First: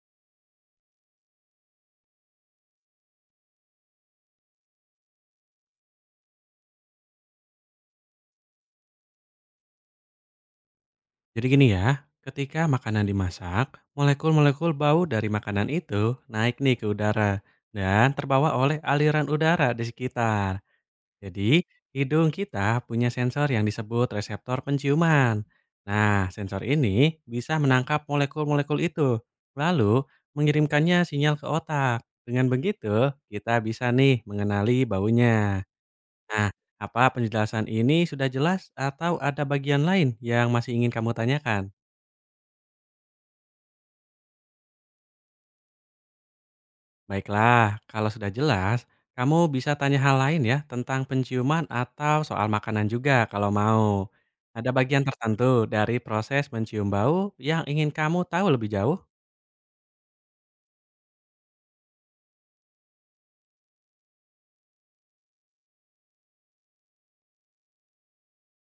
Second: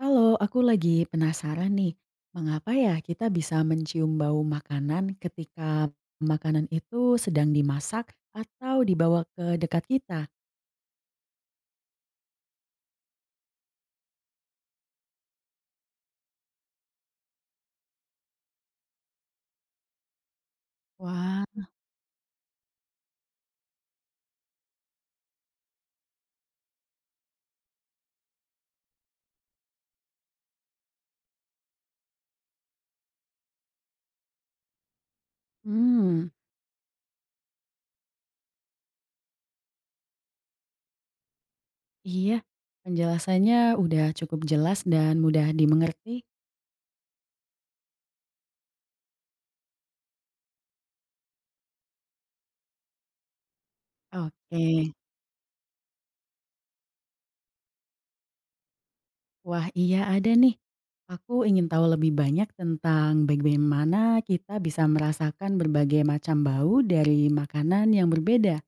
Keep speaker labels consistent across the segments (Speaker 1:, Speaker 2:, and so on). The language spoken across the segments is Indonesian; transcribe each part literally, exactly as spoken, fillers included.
Speaker 1: Halo, aku lagi penasaran nih, mengapa ya kita bisa mencium bau makanan ketika makanan itu sedang dimasak atau dibawa ke dekat kita?
Speaker 2: Jadi gini ya, ketika makanan dimasak, molekul-molekul bau dari makanan itu naik nih ke udara dan terbawa oleh aliran udara di sekitar.
Speaker 1: Wah.
Speaker 2: Jadi, hidung kita punya sensor yang disebut reseptor penciuman. Nah, sensor ini bisa menangkap molekul-molekul itu, lalu mengirimkannya sinyal ke otak. Dengan begitu, kita bisa nih mengenali baunya.
Speaker 1: Hmm.
Speaker 2: Nah, apa penjelasan ini sudah jelas atau ada bagian lain yang masih ingin kamu tanyakan?
Speaker 1: Iya, penjelasannya udah cukup jelas dan mudah dimengerti.
Speaker 2: Baiklah, kalau sudah jelas, kamu bisa tanya hal lain ya tentang penciuman atau soal makanan juga kalau mau. Ada
Speaker 1: Oke,
Speaker 2: bagian tertentu dari proses mencium bau yang ingin kamu tahu lebih jauh.
Speaker 1: wah iya ada nih. Aku ingin tahu lebih banyak tentang bagaimana kita bisa merasakan berbagai macam bau dari makanan yang berbeda.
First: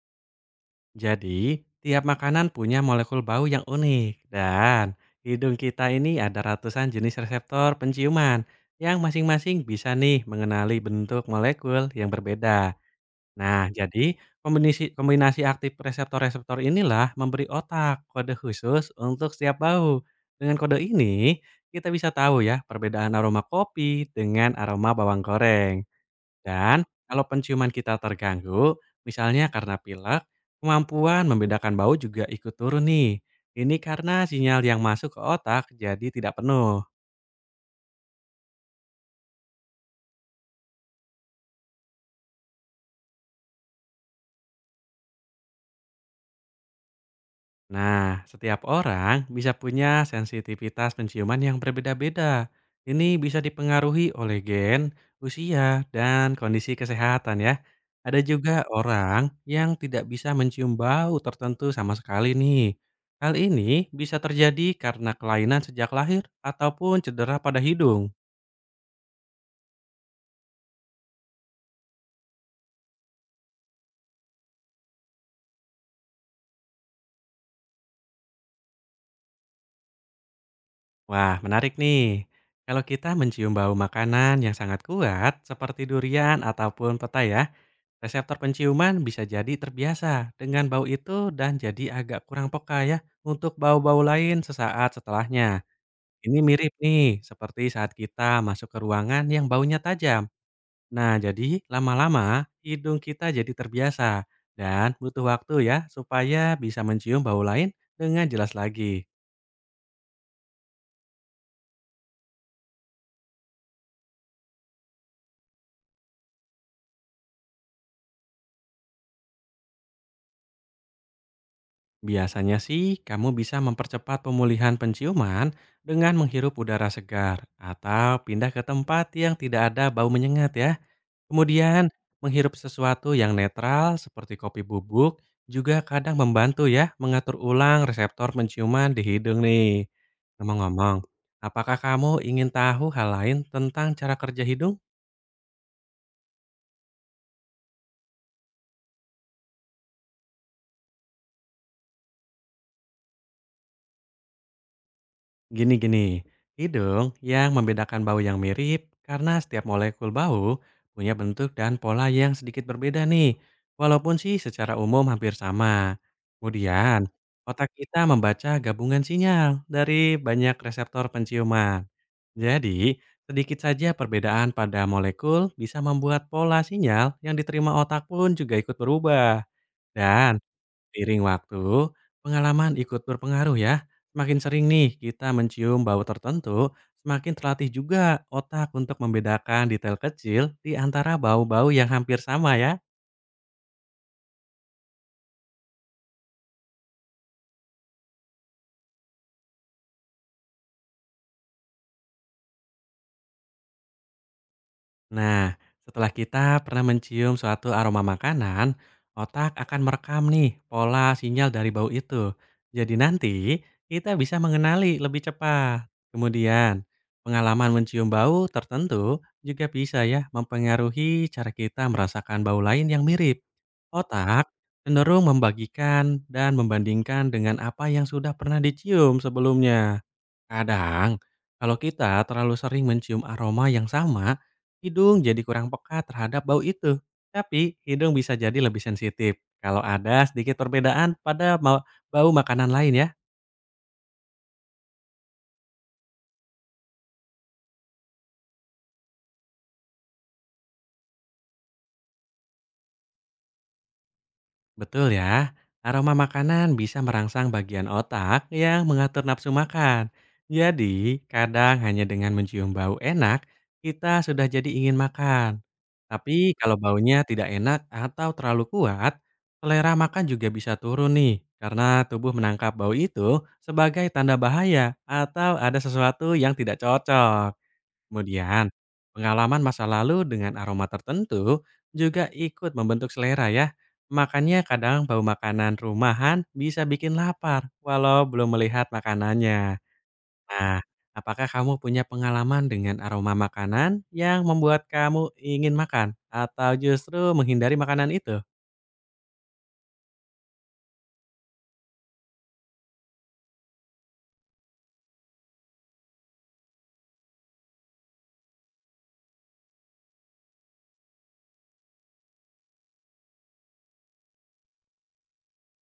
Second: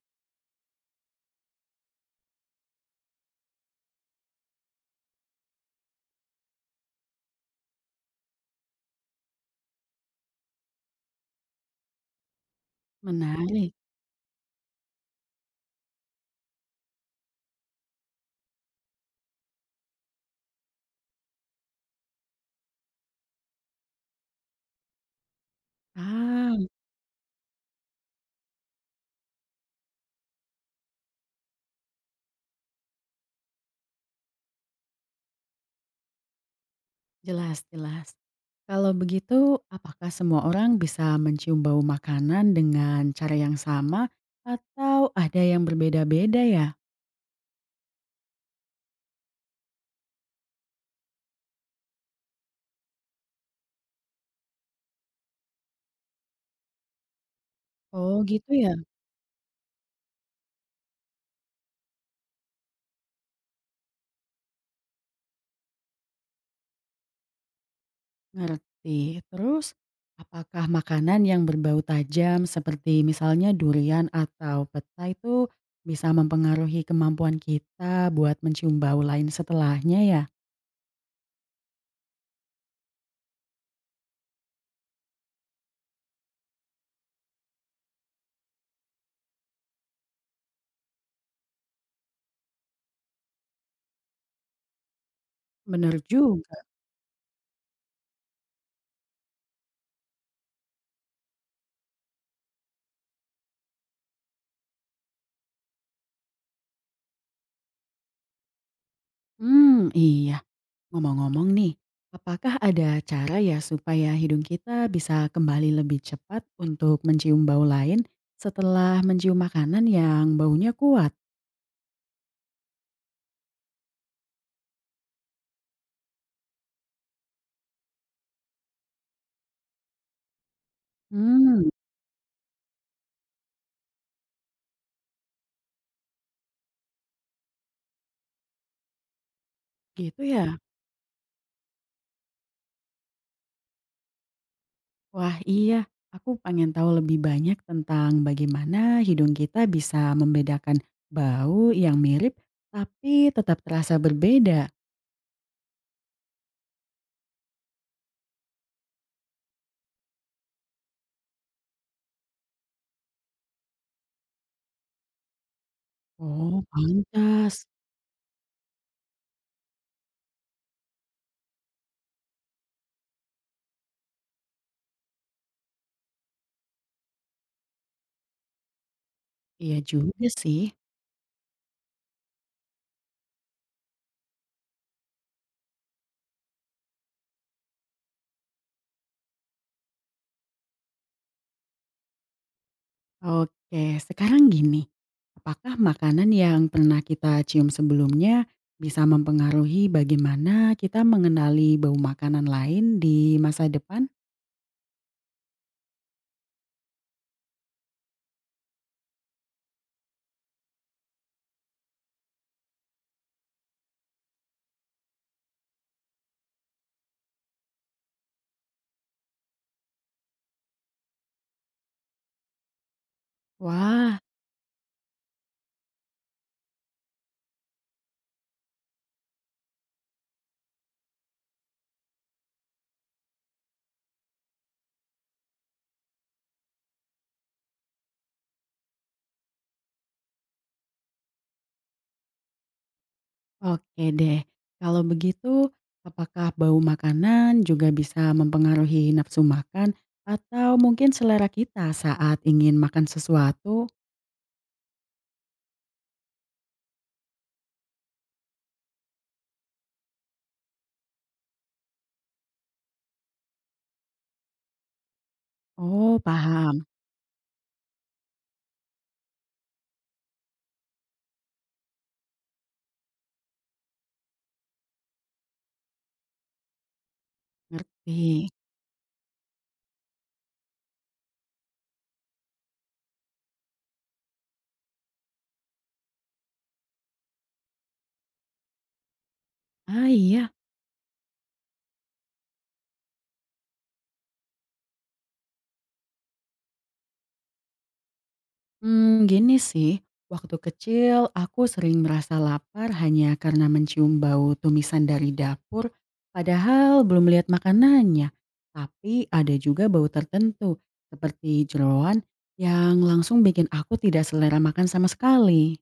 Speaker 2: Jadi, tiap makanan punya molekul bau yang unik dan hidung kita ini ada ratusan jenis reseptor penciuman yang masing-masing bisa nih mengenali bentuk molekul yang berbeda. Nah,
Speaker 1: Menarik.
Speaker 2: jadi kombinisi kombinasi aktif reseptor-reseptor inilah memberi otak kode khusus untuk setiap bau. Dengan kode ini, kita bisa tahu ya perbedaan aroma kopi dengan aroma bawang goreng.
Speaker 1: Ah.
Speaker 2: Dan kalau penciuman kita terganggu, misalnya karena pilek, kemampuan membedakan bau juga ikut turun nih. Ini karena sinyal yang masuk ke otak jadi tidak penuh.
Speaker 1: Jelas, jelas. Kalau begitu, apakah semua orang bisa mencium bau makanan dengan cara yang sama atau ada yang berbeda-beda ya?
Speaker 2: Nah, setiap orang bisa punya sensitivitas penciuman yang berbeda-beda. Ini bisa dipengaruhi oleh gen, usia, dan kondisi kesehatan ya. Ada
Speaker 1: Oh gitu
Speaker 2: juga
Speaker 1: ya.
Speaker 2: orang yang tidak bisa mencium bau tertentu sama sekali nih. Hal ini bisa terjadi karena kelainan sejak lahir ataupun cedera pada hidung.
Speaker 1: Ngerti. Terus, apakah makanan yang berbau tajam seperti misalnya durian atau petai itu bisa mempengaruhi kemampuan kita buat mencium bau lain setelahnya ya?
Speaker 2: Wah, menarik nih. Kalau kita mencium bau makanan yang sangat kuat seperti durian ataupun petai ya, reseptor penciuman bisa jadi terbiasa dengan bau itu dan jadi agak kurang peka ya untuk bau-bau lain sesaat setelahnya.
Speaker 1: Bener
Speaker 2: Ini
Speaker 1: juga.
Speaker 2: mirip nih seperti saat kita masuk ke ruangan yang baunya tajam. Nah, jadi lama-lama hidung kita jadi terbiasa dan butuh waktu ya supaya bisa mencium bau lain dengan jelas lagi.
Speaker 1: Hmm, iya. Ngomong-ngomong nih, apakah ada cara ya supaya hidung kita bisa kembali lebih cepat untuk mencium bau lain setelah mencium makanan yang baunya kuat?
Speaker 2: Biasanya sih kamu bisa mempercepat pemulihan penciuman dengan menghirup udara segar atau pindah ke tempat yang tidak ada bau menyengat ya.
Speaker 1: Hmm,
Speaker 2: Kemudian, menghirup sesuatu yang netral seperti kopi bubuk juga kadang membantu ya mengatur ulang reseptor penciuman di hidung nih.
Speaker 1: gitu ya?
Speaker 2: Ngomong-ngomong, apakah kamu ingin tahu hal lain tentang cara kerja hidung?
Speaker 1: Wah iya, aku pengen tahu lebih banyak tentang bagaimana hidung kita bisa membedakan bau yang mirip tapi tetap terasa berbeda.
Speaker 2: Gini-gini, hidung yang membedakan bau yang mirip karena setiap molekul bau punya bentuk dan pola yang sedikit berbeda nih. Walaupun sih secara umum hampir sama.
Speaker 1: Oh
Speaker 2: Kemudian,
Speaker 1: pantes.
Speaker 2: otak kita membaca gabungan sinyal dari banyak reseptor penciuman. Jadi, sedikit saja perbedaan pada molekul bisa membuat pola sinyal yang diterima otak pun juga ikut berubah.
Speaker 1: Iya juga
Speaker 2: Dan
Speaker 1: sih.
Speaker 2: seiring waktu, pengalaman ikut berpengaruh ya. Semakin sering nih kita mencium bau tertentu, semakin terlatih juga otak untuk membedakan detail kecil di antara bau-bau yang hampir sama ya.
Speaker 1: Oke, sekarang gini, apakah makanan yang pernah kita cium sebelumnya bisa mempengaruhi bagaimana kita mengenali bau makanan lain di masa depan?
Speaker 2: Nah, setelah kita pernah mencium suatu aroma makanan, otak akan merekam nih pola sinyal dari bau itu. Jadi nanti kita bisa mengenali lebih cepat. Kemudian, pengalaman mencium bau tertentu juga bisa ya mempengaruhi cara kita merasakan bau lain yang mirip.
Speaker 1: Wah.
Speaker 2: Otak cenderung membagikan dan membandingkan dengan apa yang sudah pernah dicium sebelumnya. Kadang, kalau kita terlalu sering mencium aroma yang sama, hidung jadi kurang peka terhadap bau itu. Tapi, hidung bisa jadi lebih sensitif kalau ada sedikit perbedaan pada ma- bau makanan lain ya.
Speaker 1: Oke deh. Kalau begitu, apakah bau makanan juga bisa mempengaruhi nafsu makan atau mungkin selera kita saat ingin makan sesuatu?
Speaker 2: Betul ya, aroma makanan bisa merangsang bagian otak yang mengatur nafsu makan. Jadi, kadang hanya dengan mencium bau enak, kita sudah jadi ingin makan.
Speaker 1: Oh,
Speaker 2: Tapi kalau
Speaker 1: paham.
Speaker 2: baunya tidak enak atau terlalu kuat, selera makan juga bisa turun nih, karena tubuh menangkap bau itu sebagai tanda bahaya atau ada sesuatu yang tidak cocok.
Speaker 1: Ngerti.
Speaker 2: Kemudian, pengalaman masa lalu dengan aroma tertentu juga ikut membentuk selera ya. Makanya kadang bau makanan rumahan bisa bikin lapar walau belum melihat makanannya.
Speaker 1: Ah iya.
Speaker 2: Nah, apakah kamu punya pengalaman dengan aroma makanan yang membuat kamu ingin makan atau justru menghindari makanan itu?
Speaker 1: Mmm, gini sih, waktu kecil aku sering merasa lapar hanya karena mencium bau tumisan dari dapur, padahal belum lihat makanannya. Tapi ada juga bau tertentu, seperti jeroan yang langsung bikin aku tidak selera makan sama sekali.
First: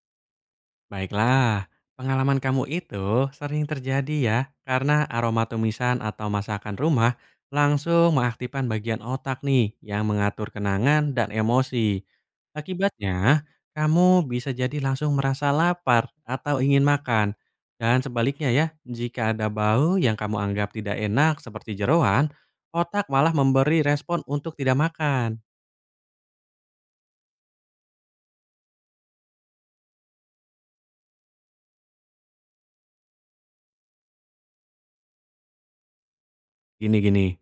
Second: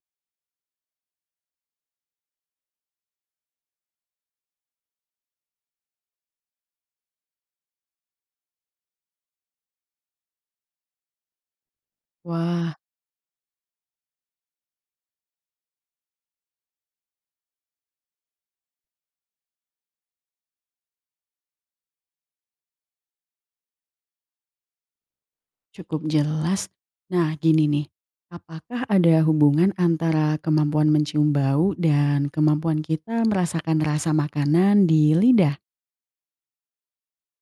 Speaker 2: Baiklah, pengalaman kamu itu sering terjadi ya, karena aroma tumisan atau masakan rumah langsung mengaktifkan bagian otak nih yang mengatur kenangan dan emosi.
Speaker 1: Wah.
Speaker 2: Akibatnya, kamu bisa jadi langsung merasa lapar atau ingin makan. Dan sebaliknya ya, jika ada bau yang kamu anggap tidak enak seperti jeroan, otak malah memberi respon untuk tidak makan.
Speaker 1: Cukup jelas. Nah gini nih, apakah ada hubungan antara kemampuan mencium bau dan kemampuan kita merasakan rasa makanan di lidah?
Speaker 2: Gini-gini,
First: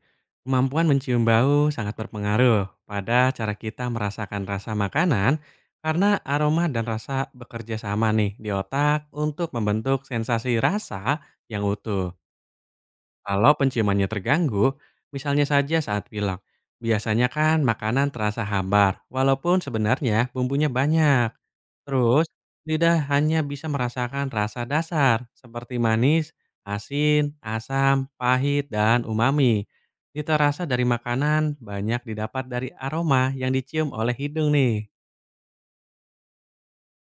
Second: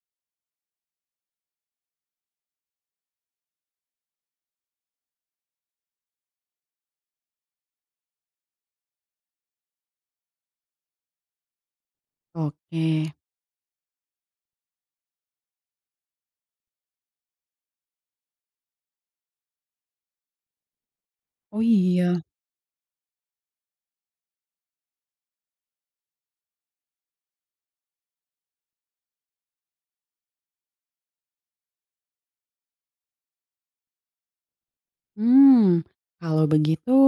Speaker 2: kemampuan mencium bau sangat berpengaruh pada cara kita merasakan rasa makanan karena aroma dan rasa bekerja sama nih di otak untuk membentuk sensasi rasa yang utuh.
Speaker 1: Oke.
Speaker 2: Kalau penciumannya terganggu, misalnya saja saat pilek, biasanya kan makanan terasa hambar, walaupun sebenarnya bumbunya banyak.
Speaker 1: Oh iya.
Speaker 2: Terus, lidah hanya bisa merasakan rasa dasar seperti manis, asin, asam, pahit, dan umami. Cita rasa dari makanan banyak didapat dari aroma yang dicium oleh hidung nih.
Speaker 1: Hmm, kalau begitu,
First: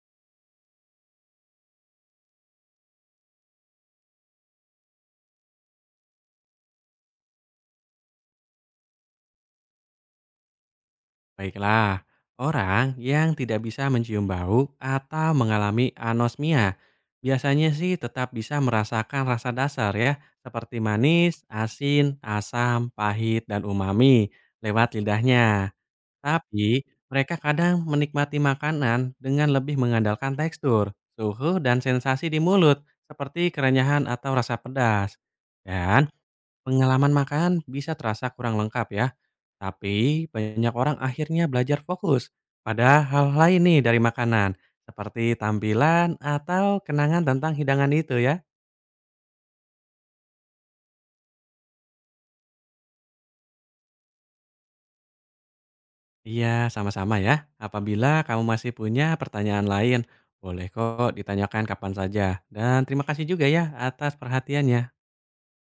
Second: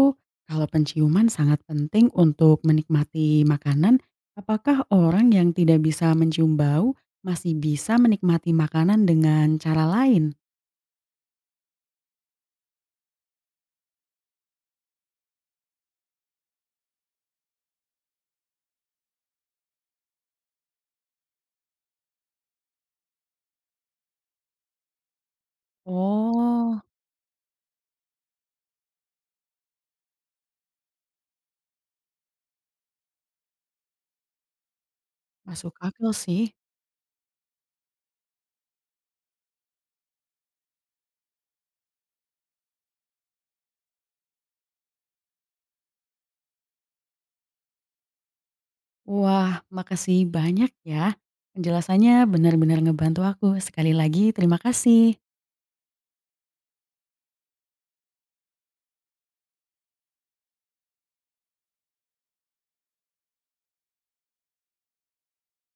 Speaker 1: kalau penciuman sangat penting untuk menikmati makanan, apakah orang yang tidak bisa mencium bau masih bisa menikmati makanan dengan cara lain?
Speaker 2: Baiklah, orang yang tidak bisa mencium bau atau mengalami anosmia biasanya sih tetap bisa merasakan rasa dasar ya, seperti manis, asin, asam, pahit, dan umami lewat lidahnya.
Speaker 1: Oh,
Speaker 2: Tapi mereka kadang menikmati makanan dengan lebih mengandalkan tekstur, suhu, dan sensasi di mulut, seperti kerenyahan atau rasa pedas.
Speaker 1: masuk
Speaker 2: Dan
Speaker 1: akal sih.
Speaker 2: pengalaman makan bisa terasa kurang lengkap ya, tapi banyak orang akhirnya belajar fokus pada hal lain nih dari makanan, seperti tampilan atau kenangan tentang hidangan itu ya.
Speaker 1: Wah, makasih banyak ya. Penjelasannya benar-benar ngebantu aku. Sekali lagi terima kasih.
Speaker 2: Iya, sama-sama ya. Apabila kamu masih punya pertanyaan lain, boleh kok ditanyakan kapan saja. Dan terima kasih juga ya atas perhatiannya.